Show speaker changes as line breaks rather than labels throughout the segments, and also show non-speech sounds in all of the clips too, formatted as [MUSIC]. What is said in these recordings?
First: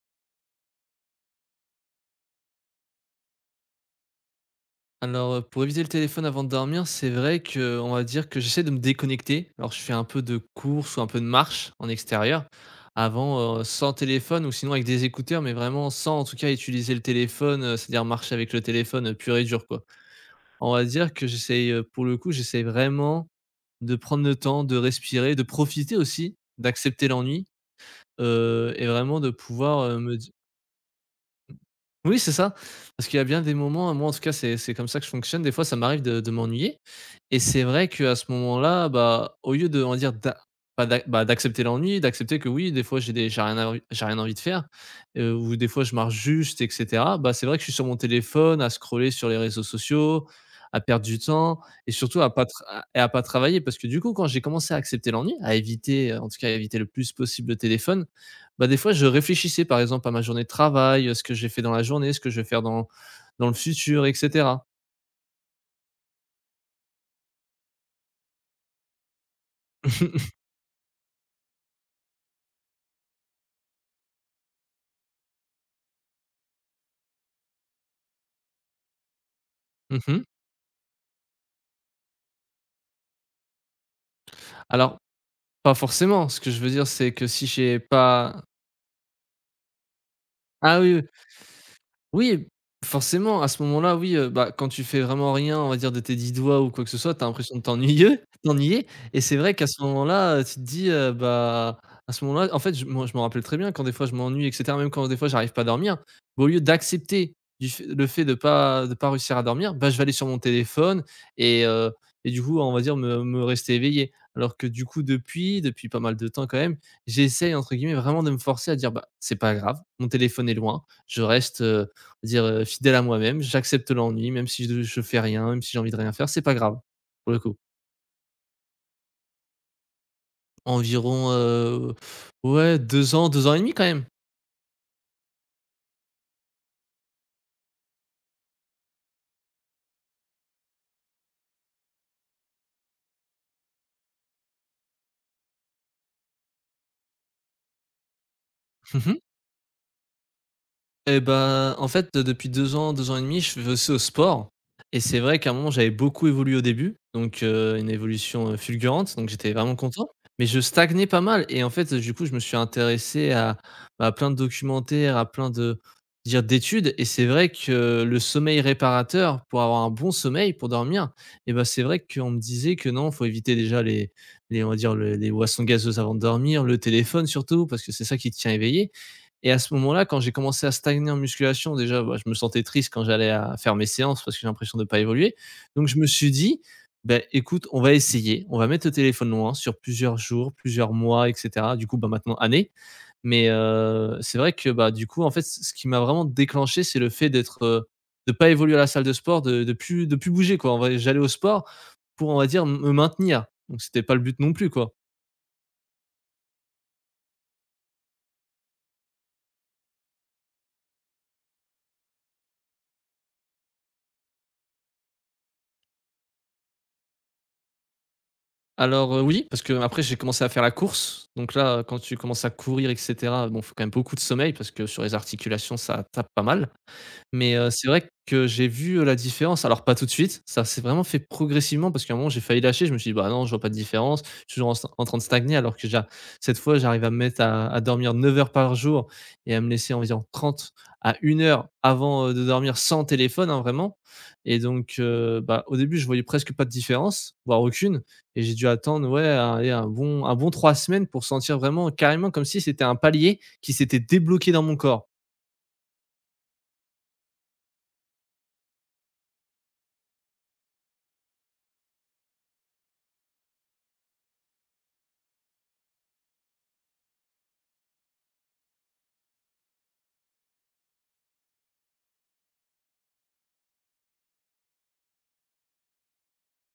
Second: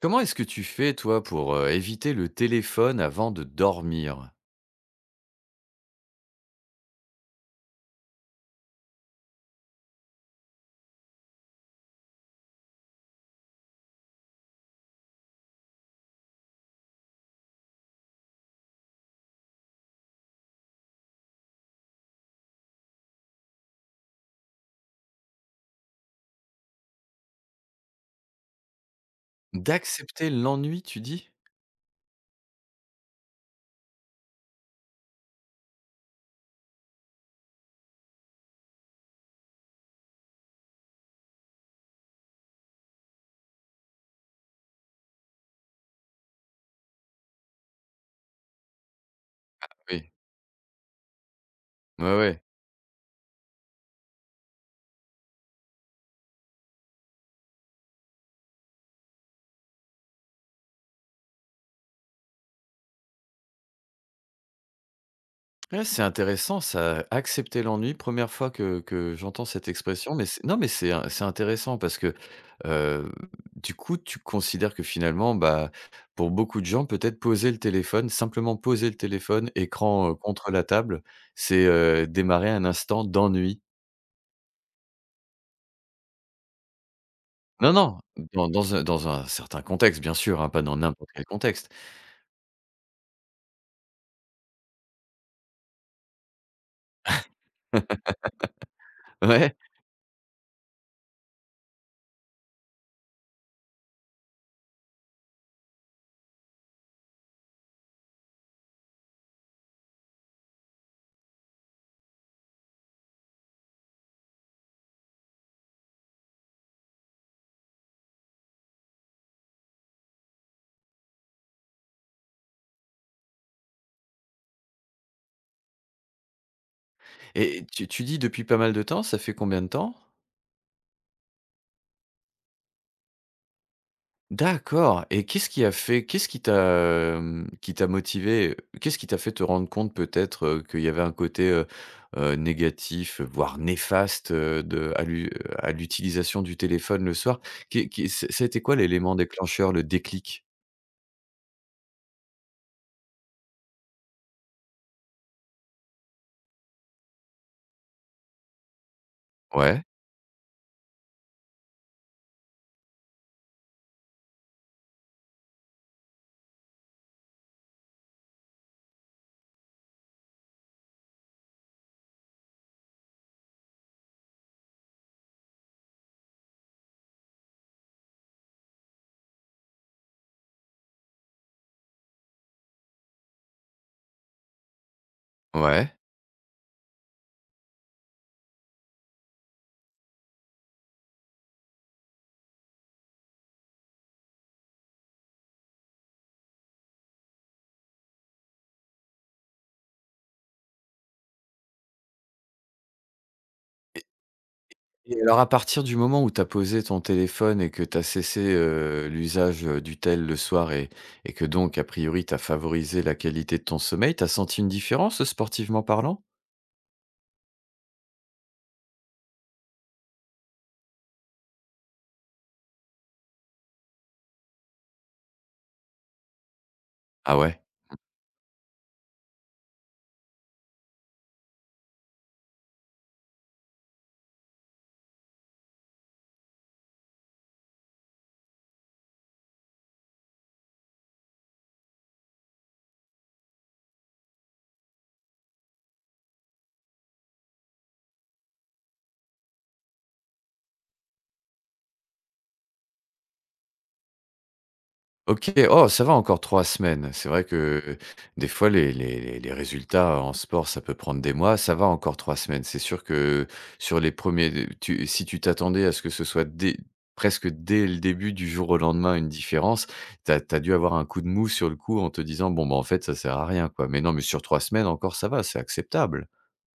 Comment est-ce que tu fais, toi, pour, éviter le téléphone avant de dormir?
Alors, pour éviter le téléphone avant de dormir, c'est vrai que, on va dire que j'essaie de me déconnecter. Alors, je fais un peu de course ou un peu de marche en extérieur. Avant, sans téléphone ou sinon avec des écouteurs, mais vraiment sans, en tout cas, utiliser le téléphone, c'est-à-dire marcher avec le téléphone, pur et dur, quoi. On va dire que j'essaie, pour le coup, j'essaie vraiment de prendre le temps de respirer, de profiter aussi, d'accepter l'ennui, et vraiment de pouvoir, me
D'accepter l'ennui, tu dis?
Oui, c'est ça. Parce qu'il y a bien des moments, moi en tout cas, c'est comme ça que je fonctionne. Des fois, ça m'arrive de m'ennuyer. Et c'est vrai qu'à ce moment-là, bah, au lieu de, on va dire, d'a- pas d'a- bah, d'accepter l'ennui, d'accepter que oui, des fois, j'ai des- j'ai rien envie de faire, ou des fois, je marche juste, etc. Bah, c'est vrai que je suis sur mon téléphone, à scroller sur les réseaux
Oui.
sociaux, à perdre du temps, et
Ouais,
surtout à
ouais.
pas, à pas travailler. Parce que du coup, quand j'ai commencé à accepter l'ennui, à éviter, en tout cas, à éviter le plus possible le téléphone, bah, des fois, je réfléchissais, par exemple, à ma journée de travail, ce que j'ai fait dans la journée, ce que je vais faire dans le futur et cetera.
Ouais, c'est intéressant ça, accepter l'ennui. Première fois que j'entends cette expression, mais c'est
[LAUGHS]
non, mais c'est in c'est intéressant parce que, heu, du coup, tu considères que finalement, bah, pour beaucoup de gens, peut-être poser le téléphone, simplement poser le téléphone, écran,
Mmh.
contre la table, c'est, démarrer un instant d'ennui.
Alors, pas forcément. Ce que je veux dire, c'est que si
Non,
j'ai
non,
pas.
dans un certain contexte, bien sûr, hein, pas dans
Ah oui, oui.
n'importe quel contexte.
Oui, forcément, à ce moment-là, oui, bah, quand tu fais vraiment rien, on va dire de tes 10 doigts ou quoi que ce soit, tu as l'impression de t'ennuyer [LAUGHS] t'ennuyer et
[LAUGHS]
c'est vrai
Ouais
qu'à ce moment-là, tu te dis, bah, à ce moment-là, en fait, je moi, je m'en rappelle très bien quand des fois je m'ennuie et cetera, même quand des fois j'arrive pas à dormir, bah, au lieu d'accepter du f le fait de pas réussir à dormir, bah, je vais aller sur mon téléphone et heu et du coup, on va dire me rester éveillé. Alors que du coup depuis pas mal de temps quand même, j'essaye entre guillemets vraiment de me forcer à dire: «Bah, c'est pas grave, mon téléphone est loin, je reste, c'est-à-dire, fidèle à moi-même, j'accepte l'ennui, même si je fais rien, même si j'ai envie de rien faire, c'est pas grave, pour le coup.
et tu dis depuis pas mal de temps, ça fait combien de temps?
Environ, ouais 2 ans, 2 ans et demi quand même.
D'accord et qu'est-ce qui a fait qu'est-ce qui t'a, hem, qui t'a motivé? Qu'est-ce qui t'a fait te rendre compte peut-être, qu'il y avait un côté, négatif, voire néfaste, de à l'u à l'utilisation du téléphone le soir? Qu'est qu'est ça a été quoi l'élément
[LAUGHS]
déclencheur, le déclic?
Et bah, en fait, depuis 2 ans, 2 ans et demi, je fais aussi au sport et c'est vrai qu'à un moment, j'avais beaucoup évolué au début, donc une évolution, fulgurante, donc j'étais vraiment
Ouais,
content, mais je stagnais pas mal et en fait, du coup, je me suis intéressé à, bah, plein de documentaires, à plein de dire d'études et c'est vrai que le sommeil réparateur, pour avoir un bon sommeil, pour dormir et ben, c'est vrai qu'on me disait que non, faut éviter déjà on va dire, le les boissons gazeuses avant de dormir, le téléphone surtout parce que c'est ça qui te tient éveillé et à ce moment-là, quand j'ai commencé à stagner en musculation, déjà, bah, je me sentais triste quand j'allais à faire mes séances parce que j'ai l'impression de ne pas évoluer. Donc
ouais.
je me suis dit: «Beh, écoute, on va essayer, on va mettre le téléphone loin sur plusieurs jours, plusieurs mois et cetera». Du coup, bah, maintenant années, mais c'est vrai que, bah, du coup, en fait, ce qui m'a vraiment déclenché, c'est le fait d'être, de pas évoluer à la salle de sport, de plus bouger, quoi. En vrai, j'allais au sport pour, on va dire, me maintenir. Donc c'était pas le but non plus, quoi.
Et alors à partir du moment où tu as posé ton téléphone et que tu as cessé, l'usage, du tel le soir et que donc a priori tu as favorisé la qualité de ton sommeil, tu as senti une différence sportivement parlant?
Alors, oui, parce que après j'ai commencé à faire la course, donc là, quand tu commences à courir et cetera, bon, faut quand même beaucoup de sommeil parce que sur les articulations, ça tape pas mal.
Ah
Mais
ouais?
c'est vrai que j'ai vu, la différence. Alors pas tout de suite, ça s'est vraiment fait progressivement parce qu'à un moment j'ai failli lâcher, je me suis dit: «Bah non, je vois pas de différence, je suis toujours en train de stagner» alors que j'a cette fois j'arrive à me mettre à dormir 9 heures par jour et à me laisser environ 30 à une heure avant, de dormir sans téléphone, hein, vraiment et donc bah, au début je voyais presque pas de différence, voire aucune et j'ai dû attendre, ouais, un bon 3 semaines pour sentir vraiment carrément comme si c'était un palier qui s'était débloqué dans mon corps.
OK, oh, ça va encore 3 semaines. C'est vrai que des fois les résultats en sport, ça peut prendre des mois. Ça va encore 3 semaines. C'est sûr que sur les premiers, tu si tu t'attendais à ce que ce soit dès presque dès le début du jour au lendemain une différence, t'as as dû avoir un coup de mou sur le coup en te disant: «Bon, bah, en fait, ça sert à rien, quoi». Mais non, mais sur 3 semaines encore, ça va, c'est acceptable.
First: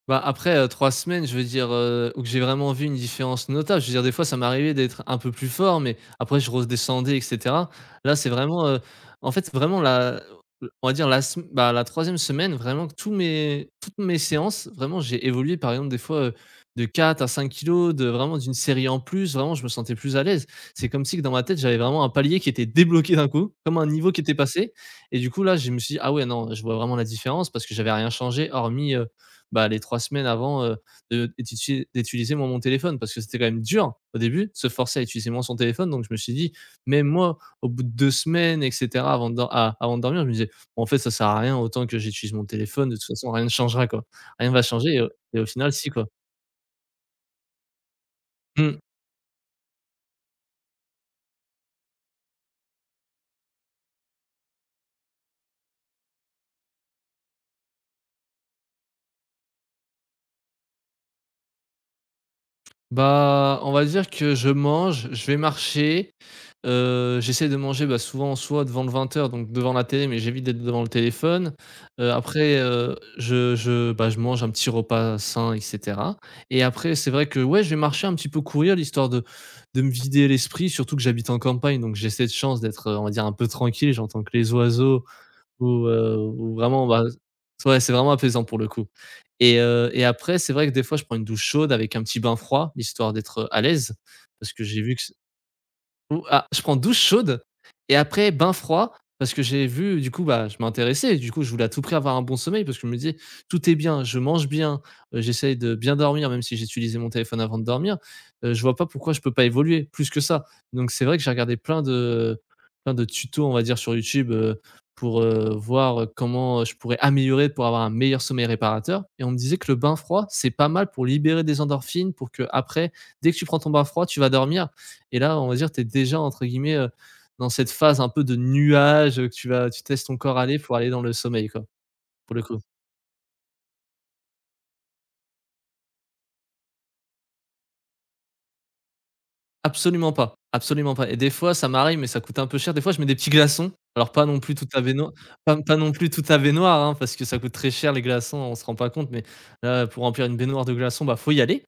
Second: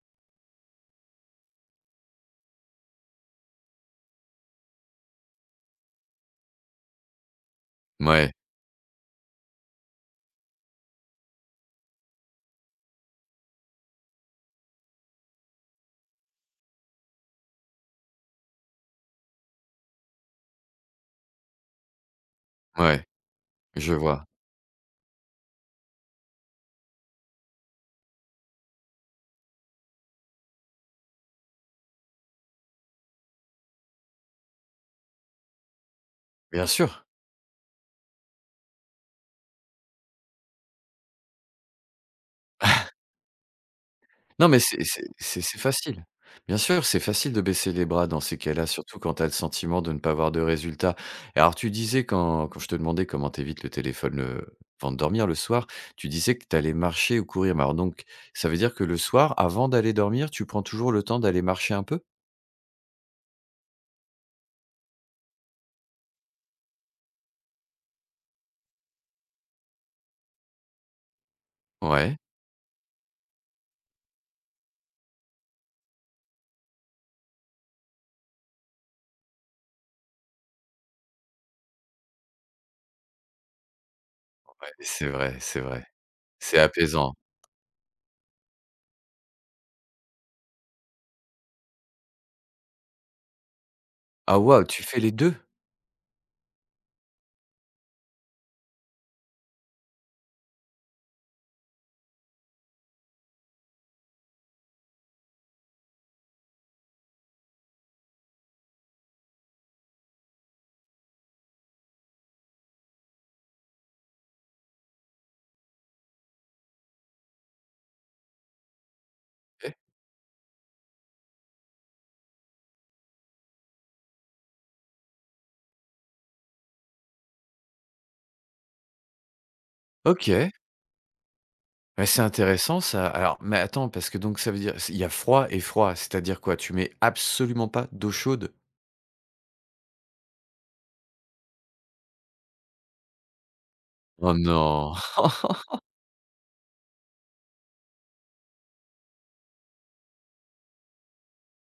Bah, après, 3 semaines, je veux dire, ou que j'ai vraiment vu une différence notable. Je veux dire, des fois, ça m'arrivait d'être un peu plus fort, mais après, je redescendais et cetera. Là, c'est
Ouais,
vraiment, en fait, vraiment la on va dire la troisième semaine, vraiment que tous mes toutes mes séances, vraiment, j'ai évolué, par exemple, des fois, de 4 à 5 kilos, de vraiment d'une série en plus. Vraiment, je me sentais plus à l'aise. C'est comme si que dans ma tête, j'avais vraiment un palier qui était
ouais,
débloqué d'un coup, comme un
je
niveau qui
vois.
était passé et du coup, là, je me suis dit: «Ah ouais, non, je vois vraiment la différence» parce que j'avais rien changé hormis, bah, les 3 semaines avant, de d'utili d'utiliser moi mon téléphone parce que c'était quand même dur au début de se forcer à utiliser moins son téléphone donc je me suis dit,
Bien
même
sûr.
moi au bout de 2 semaines et cetera avant de dormir je me disais: bon, «En fait ça sert à rien autant que j'utilise mon téléphone de toute façon rien ne changera quoi, rien
Non,
ne
mais
va changer» et au
c'est
final si
facile.
quoi.
Bien sûr, c'est facile de baisser les bras dans ces cas-là,
Mmh.
surtout quand tu as le sentiment de ne pas avoir de résultat. Et alors, tu disais quand je te demandais comment t'évites le téléphone, avant de dormir le soir, tu disais que tu allais marcher ou courir, mais alors donc ça veut dire que le soir, avant d'aller dormir, tu prends toujours le temps d'aller marcher un peu?
Bah, on va dire que je mange, je vais marcher, j'essaie de manger, bah, souvent soit devant le 20:00 donc devant la télé, mais j'évite d'être devant le téléphone. Heu,
Ouais,
après, bah, je mange un petit repas sain et cetera et après c'est vrai que, ouais, je vais marcher un petit peu courir l'histoire de me vider l'esprit surtout que j'habite en campagne donc j'ai cette chance d'être, on va dire un peu tranquille. J'entends que les
ouais,
oiseaux,
c'est vrai, c'est vrai.
ou
C'est
vraiment, bah,
apaisant.
ouais, c'est vraiment apaisant pour le coup et après, c'est vrai que des fois, je prends une douche chaude avec un petit bain froid, histoire d'être, à l'aise.
Ah
Parce que
waouh,
j'ai
tu
vu
fais les 2?
je prends douche chaude et après bain froid parce que j'ai vu du coup, bah, je m'intéressais, du coup, je voulais à tout prix avoir un bon sommeil parce que je me disais: «Tout est bien, je mange bien, j'essaye de bien dormir même si j'utilisais mon téléphone avant de dormir, je vois pas pourquoi je peux pas évoluer plus que ça». Donc c'est vrai que j'ai regardé plein de tutos, on va dire, sur YouTube, pour, voir, comment, je pourrais améliorer pour avoir un meilleur sommeil réparateur et on me disait que
OK.
le bain froid, c'est pas mal pour libérer des endorphines pour que après dès que tu prends ton bain froid, tu vas dormir et là, on va dire, tu es déjà entre guillemets, dans cette phase un peu de nuage, que tu testes ton corps
Ok.
aller pour aller dans le sommeil quoi,
Ouais, c'est
pour le coup.
intéressant ça. Alors, mais attends, parce que donc ça veut dire, il y a froid et froid, c'est-à-dire quoi? Tu mets absolument pas d'eau chaude?
Absolument pas et des fois ça m'arrive mais ça coûte un peu cher. Des fois je mets des petits glaçons, alors pas
Oh
non plus toute la
non!
baignoire, pas non plus toute la baignoire, hein, parce que ça coûte très cher les glaçons, on se rend pas compte mais là, pour remplir une baignoire de glaçons, bah, faut y aller.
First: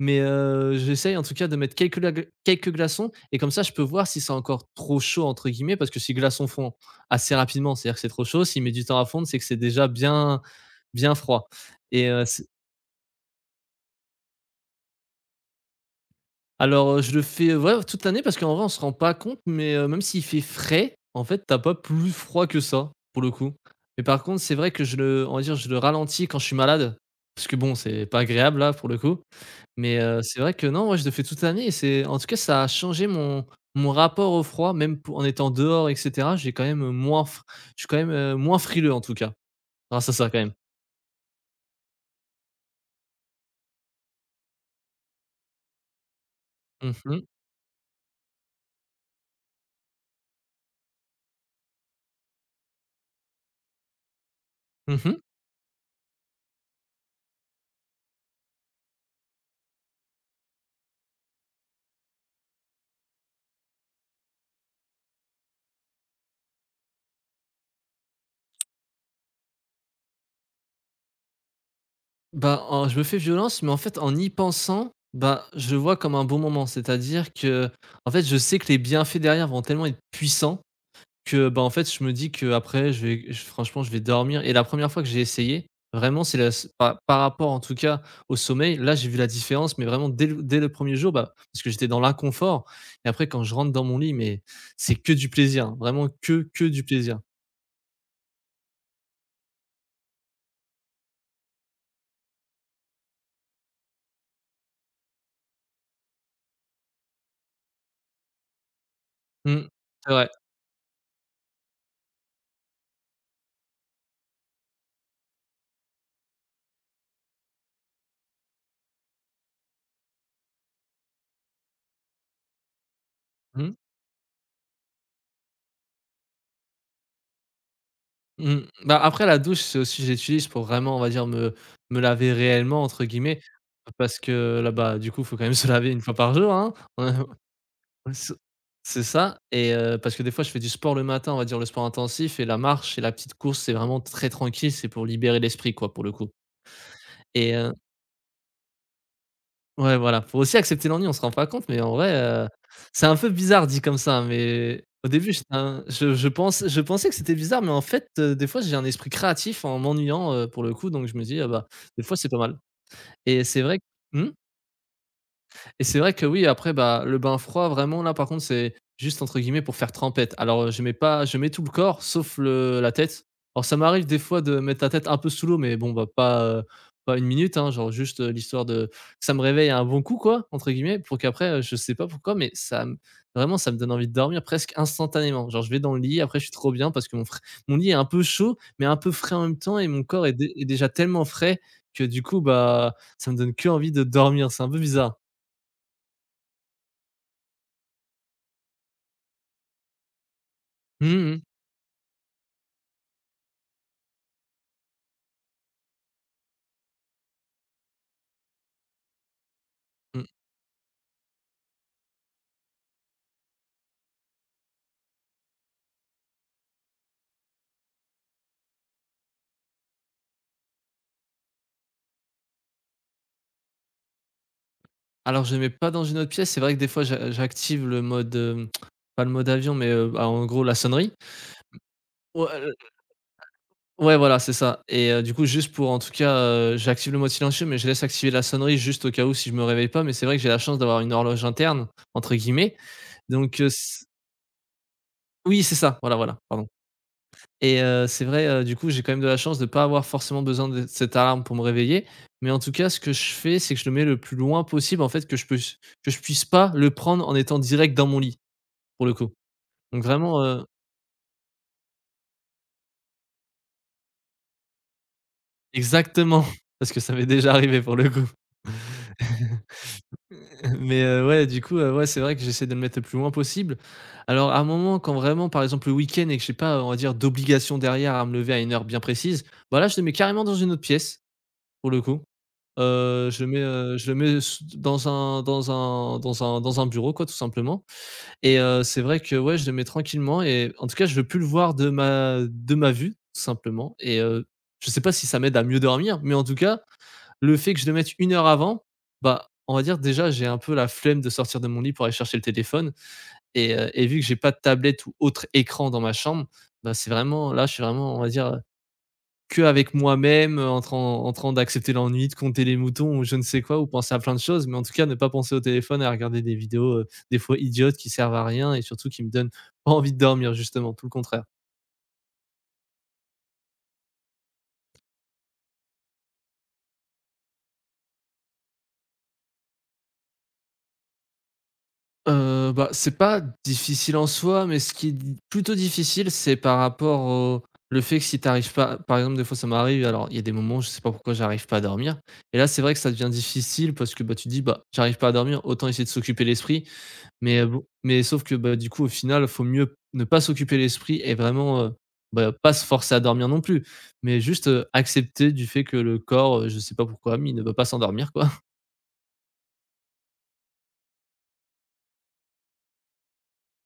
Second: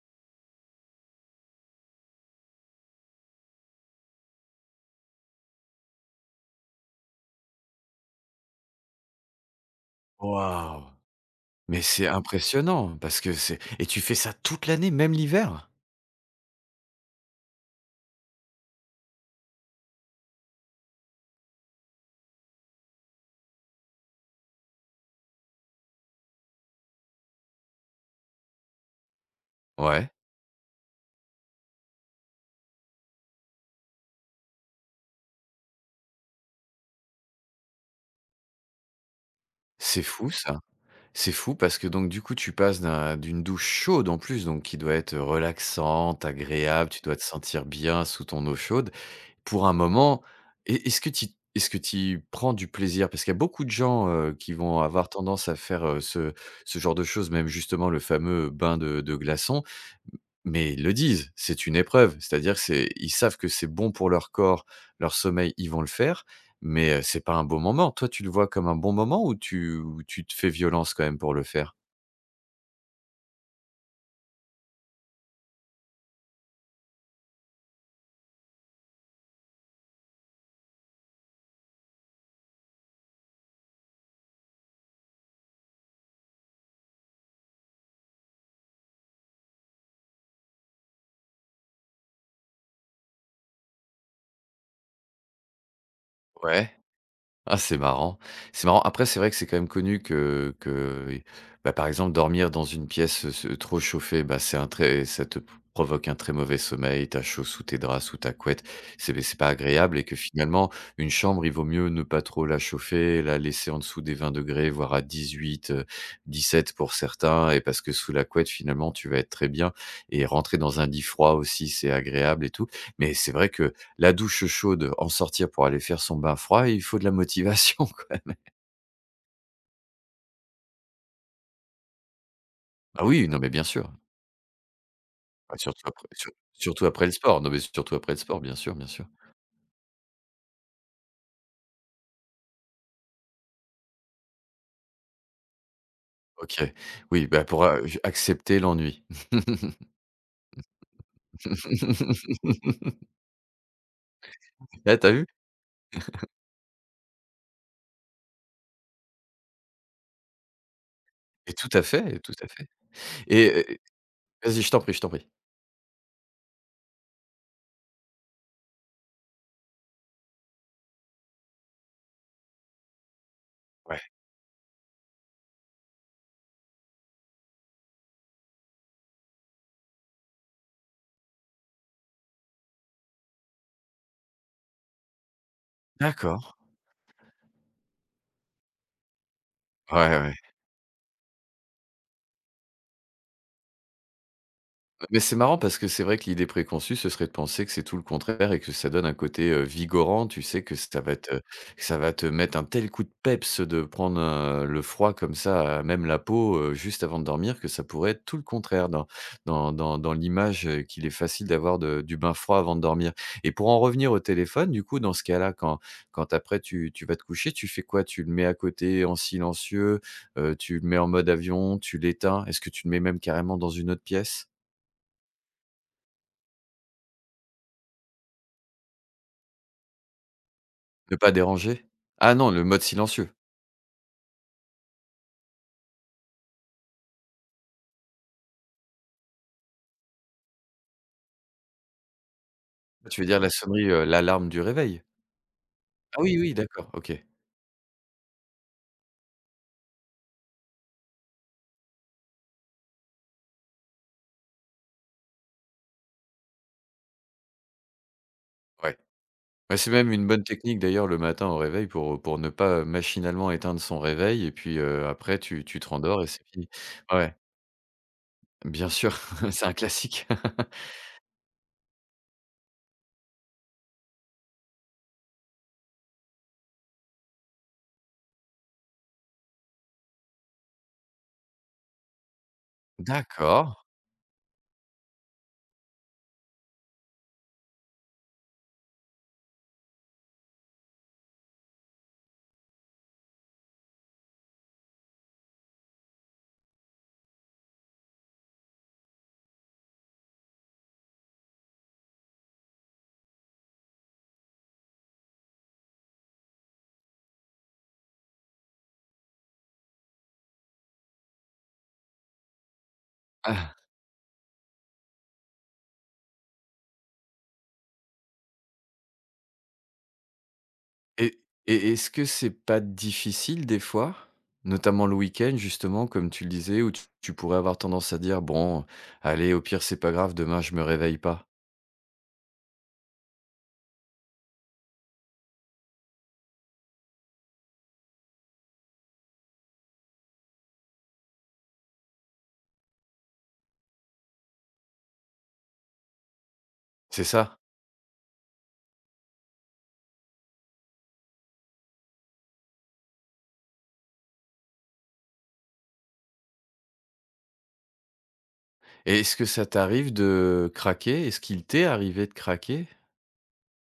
Mais j'essaye en tout cas de mettre quelques glaçons et comme ça je peux voir si c'est encore «trop chaud» entre guillemets parce que si glaçons fondent assez rapidement, c'est-à-dire que c'est trop chaud, s'il met du temps à fondre, c'est que c'est déjà bien
Waouh!
bien froid
Mais c'est
et c
impressionnant parce que c'est et tu fais ça toute l'année, même l'hiver?
Alors, je le fais, ouais, toute l'année parce qu'en vrai, on se rend pas compte, mais même s'il fait frais, en fait, t'as pas plus froid que ça, pour le coup. Mais par contre, c'est vrai que je le on va dire, je le ralentis quand je suis malade, parce que bon, c'est pas agréable là, pour le coup. Mais
Ouais,
c'est vrai que non, ouais, je le fais toute l'année et c'est en tout cas, ça a changé mon rapport au froid, même pou en étant dehors et cetera. J'ai quand même moins fr je suis quand même, moins frileux en tout cas,
c'est
grâce à ça
fou
quand même.
ça. C'est fou parce que donc du coup tu passes d'une douche chaude en plus donc qui doit être relaxante, agréable,
Mmh
tu dois te
mh.
sentir bien sous ton eau chaude pour un moment et est-ce que tu prends du plaisir? Parce qu'il y a beaucoup de gens, qui vont avoir
Mmh.
tendance à faire, ce genre de choses, même justement le fameux bain de glaçons, mais ils le disent, c'est une épreuve. C'est-à-dire que c'est ils savent que c'est bon pour leur corps, leur sommeil, ils vont le faire mais, c'est pas un bon moment. Toi, tu le vois comme un bon moment ou tu te fais violence quand même pour le faire?
Bah, en Je me fais violence, mais en fait, en y pensant, bah, je le vois comme un bon moment. C'est-à-dire que, en fait, je sais que les bienfaits derrière vont tellement être puissants que, bah, en fait, je me dis que après, franchement, je vais dormir. Et la première fois que j'ai essayé, vraiment, par rapport, en tout cas, au sommeil. Là, j'ai vu la différence, mais vraiment, dès le premier jour, bah, parce que j'étais dans l'inconfort. Et après, quand je rentre dans mon lit, mais c'est que du plaisir, hein. Vraiment, que
Ouais.
du plaisir.
Ah, c'est marrant. C'est marrant. Après, c'est vrai que c'est quand même connu que bah, par exemple, dormir dans une pièce, se trop chauffée, bah, c'est un très ça te p provoque un très mauvais sommeil. T'as chaud sous tes draps, sous ta couette. C'est pas
Mm,
agréable et
c'est
que
vrai.
finalement, une chambre, il vaut mieux ne pas trop la chauffer, la laisser en dessous des 20 degrés, voire à 18, dix-sept pour certains et parce que sous la couette, finalement, tu vas être très bien et rentrer dans un lit froid aussi, c'est agréable et tout. Mais c'est vrai
Mmh.
que la douche chaude, en sortir pour aller faire son bain froid, il faut de la motivation [LAUGHS] quand même.
Mmh. Bah, après la douche, c'est aussi j'utilise pour vraiment, on va dire, me «laver réellement» entre
Ah oui, non,
guillemets,
mais bien sûr.
parce que là, bah, du coup, faut quand même [LAUGHS]
Bah,
se
surtout
laver une
après
fois par jour, hein.
surtout après le
[LAUGHS]
sport. Non, mais surtout après le
Ce
sport, bien sûr, bien
C'est
sûr.
ça parce que des fois, je fais du sport le matin, on va dire le sport intensif, et la marche et la petite course, c'est vraiment très tranquille, c'est pour libérer l'esprit, quoi, pour le coup
OK. Oui, bah, pour,
et
j accepter l'ennui.
ouais, voilà, faut aussi accepter l'ennui, on se rend pas compte, mais en vrai,
[LAUGHS]
c'est un peu bizarre dit comme ça, hein, mais
Ah,
au
t'as vu?
début, j'étais un je pensais que c'était bizarre, mais en fait, des fois, j'ai un esprit créatif en m'ennuyant, pour le coup, donc je me dis: «Ah
Et
bah,
tout à
des fois,
fait,
c'est
tout
pas
à
mal»,
fait.
et
Et,
c'est vrai. Mmh?
vas-y, je t'en prie, je t'en prie.
Et c'est vrai que oui, après, bah, le bain froid, vraiment, là, par contre, c'est juste entre guillemets pour faire trempette. Alors, je mets pas, je mets tout le corps, sauf la tête. Alors, ça
Ouais.
m'arrive des fois de mettre la tête un peu sous l'eau, mais bon, bah, pas une minute, hein, genre juste, l'histoire de, ça me réveille à un bon coup, quoi, entre guillemets, pour qu'après, je sais pas pourquoi, mais vraiment, ça me donne envie de dormir presque instantanément. Genre, je vais dans le lit, après,
D'accord.
je suis trop bien parce que mon lit est un peu chaud, mais un peu frais en même temps, et mon
Ouais,
corps
ouais.
est déjà tellement frais que du coup, bah, ça me donne que envie de dormir. C'est un peu bizarre.
Mais c'est marrant parce que c'est vrai que l'idée préconçue, ce serait de penser que c'est tout le contraire et que ça donne un côté, vigorant. Tu sais que ça va
Mmh
te
mh.
mettre un tel coup de peps de prendre, le froid comme ça, à même la peau, juste avant de dormir, que ça pourrait être tout le contraire dans
Mmh.
l'image, qu'il est facile d'avoir de du bain froid avant de dormir. Et pour en revenir au téléphone, du coup, dans ce cas-là, quand après tu vas te coucher, tu fais quoi? Tu le mets à côté en silencieux, tu le mets en mode avion, tu l'éteins? Est-ce que tu le mets même carrément dans une autre pièce?
Alors, je les mets pas dans une autre pièce. C'est vrai que des fois, j'active le mode, pas le mode avion, mais, bah, en gros, la sonnerie.
Ne pas déranger? Ah
Ouais,
non, le
heu,
mode silencieux.
ouais, voilà, c'est ça du coup, juste pour, en tout cas, j'active le mode silencieux, mais je laisse activer la sonnerie juste au cas où si je me réveille pas, mais c'est vrai que j'ai la chance d'avoir une «horloge interne» entre guillemets,
Tu veux dire la
donc
sonnerie,
c
l'alarme du réveil?
oui, c'est ça, voilà,
Ah
voilà,
oui, oui,
pardon.
d'accord, OK.
Et c'est vrai, du coup, j'ai quand même de la chance de ne pas avoir forcément besoin de cette alarme pour me réveiller. Mais en tout cas, ce que je fais, c'est que je le mets le plus loin possible, en fait, que je puisse pas le prendre en étant direct dans mon lit,
Ouais.
pour le coup.
Bah, c'est
Donc
même une
vraiment,
bonne
heu
technique d'ailleurs le matin au réveil pour ne pas, machinalement éteindre son réveil et puis, après tu te rendors et c'est
Exactement,
fini.
[LAUGHS] parce que ça m'est
Ouais,
déjà arrivé pour le coup.
bien sûr, [LAUGHS] c'est un classique.
[LAUGHS] Mais ouais, c'est vrai que j'essaie de le mettre le plus loin possible. Alors, à un moment, quand vraiment, par exemple, le week-end et que j'ai pas, on va dire, d'obligation derrière à me lever à une heure bien précise, bah là, je le mets carrément dans une autre pièce, pour le coup.
D'accord.
Je le mets s dans un bureau quoi, tout simplement, c'est vrai que, ouais, je le mets tranquillement et en tout cas, je veux plus le voir de ma vue, tout simplement, je sais pas si ça m'aide à mieux dormir, mais en tout cas, le fait que je le mette une heure avant, bah, on va dire, déjà, j'ai un peu la flemme de sortir de mon lit pour aller chercher le téléphone et vu que j'ai pas de tablette ou autre écran dans ma chambre, bah, c'est vraiment là, je suis vraiment, on va dire, que avec moi-même, en train d'accepter l'ennui, de compter les moutons ou je ne sais
Ah
quoi, ou penser à plein de choses, mais en tout cas, ne pas penser au téléphone et à regarder des vidéos, des fois idiotes, qui servent à rien et surtout qui me donnent pas envie de dormir justement, tout le
et
contraire.
est-ce que c'est pas difficile des fois? Notamment le week-end justement comme tu le disais où tu pourrais avoir tendance à dire: «Bon, allez, au pire c'est pas grave, demain je me réveille pas».
Bah, c'est pas difficile en soi, mais ce qui est d plutôt difficile, c'est par rapport au le fait que si t'arrives pas, par exemple, des fois ça m'arrive, alors il y a des moments, je sais pas pourquoi j'arrive pas à dormir, et là, c'est vrai que ça devient difficile parce que, bah, tu te dis: «Bah, j'arrive pas à dormir, autant essayer de s'occuper l'esprit».
C'est ça?
Mais bon, mais sauf que, bah, du coup, au final, faut mieux ne pas s'occuper l'esprit et vraiment, bah, pas se forcer à dormir non plus. Mais juste, accepter du fait que le corps, je sais pas pourquoi, mais il ne veut pas s'endormir, quoi.
Et est-ce que ça t'arrive de craquer? Est-ce qu'il t'est arrivé de craquer?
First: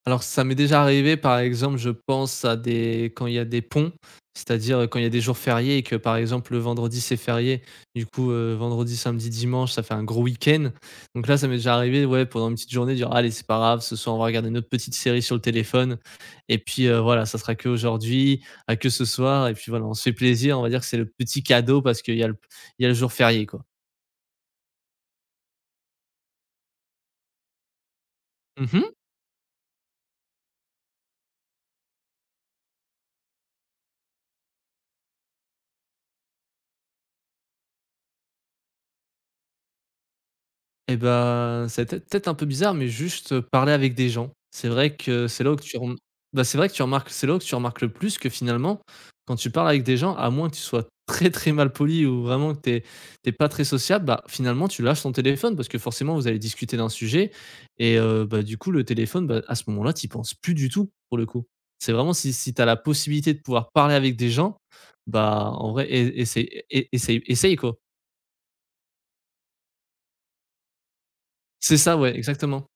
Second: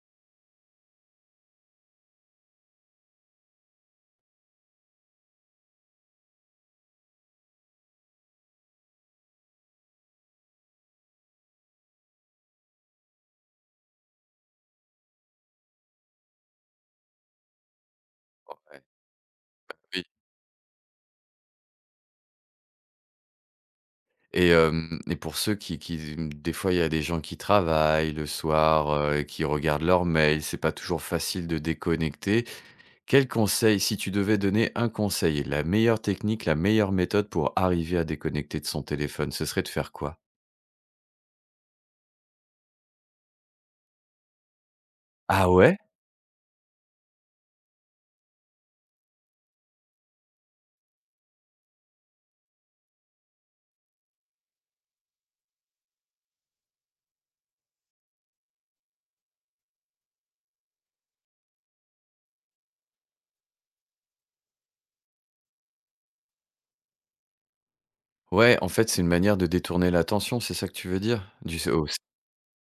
Alors ça m'est déjà arrivé, par exemple, je pense à des quand il y a des ponts, c'est-à-dire, quand il y a des jours fériés et que, par exemple, le vendredi, c'est férié. Du coup, vendredi, samedi, dimanche, ça fait un gros week-end. Donc là, ça m'est déjà arrivé, ouais, pendant une petite journée, dire: «Allez, c'est pas grave, ce soir, on va regarder notre petite série sur le téléphone et puis, voilà, ça sera que aujourd'hui, à
Ouais,
que ce soir et puis voilà, on se
Oui
fait plaisir». On va dire que c'est le petit cadeau parce qu'il y a le jour férié, quoi.
et hem et pour ceux qui mmh, des fois, il y a des gens qui travaillent le soir,
Mmh.
et qui regardent leur mail, c'est pas toujours facile de déconnecter. Quel conseil, si tu devais donner un conseil, la meilleure technique, la meilleure méthode pour arriver à déconnecter de son téléphone, ce serait de faire quoi?
Et ben c'est peut-être un peu bizarre, mais juste, parler avec des gens. C'est vrai que c'est
Ah
là où que tu
ouais?
rem bah, c'est vrai que tu remarques c'est là où que tu remarques le plus que finalement, quand tu parles avec des gens, à moins que tu sois très, très mal poli ou vraiment que t'es pas très sociable, bah, finalement tu lâches ton téléphone parce que forcément vous allez discuter d'un sujet, bah, du coup le téléphone, bah, à ce moment-là, tu y penses plus du tout pour le coup. C'est vraiment si t'as la possibilité de pouvoir parler avec des gens, bah, en vrai, e essaye essaye quoi.
Ouais, en fait, c'est une manière de détourner l'attention, c'est ça que tu veux dire? Du
C'est
au
ça, ouais, exactement,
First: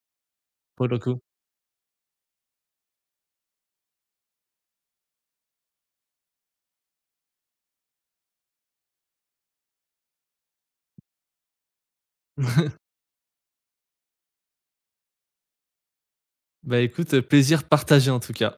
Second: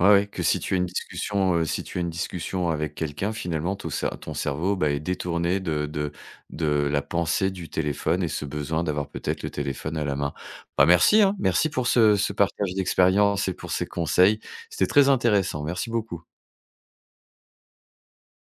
Ouais, ouais, que si tu as
pour
une
le coup.
discussion, si tu as une discussion avec quelqu'un, finalement, ton cerveau, bah, est détourné de la pensée du téléphone et ce besoin d'avoir peut-être le téléphone à la main. Bah, merci, hein, merci pour ce partage
[LAUGHS]
d'expérience et pour ces conseils. C'était très intéressant. Merci beaucoup.
Bah écoute, plaisir partagé en tout cas.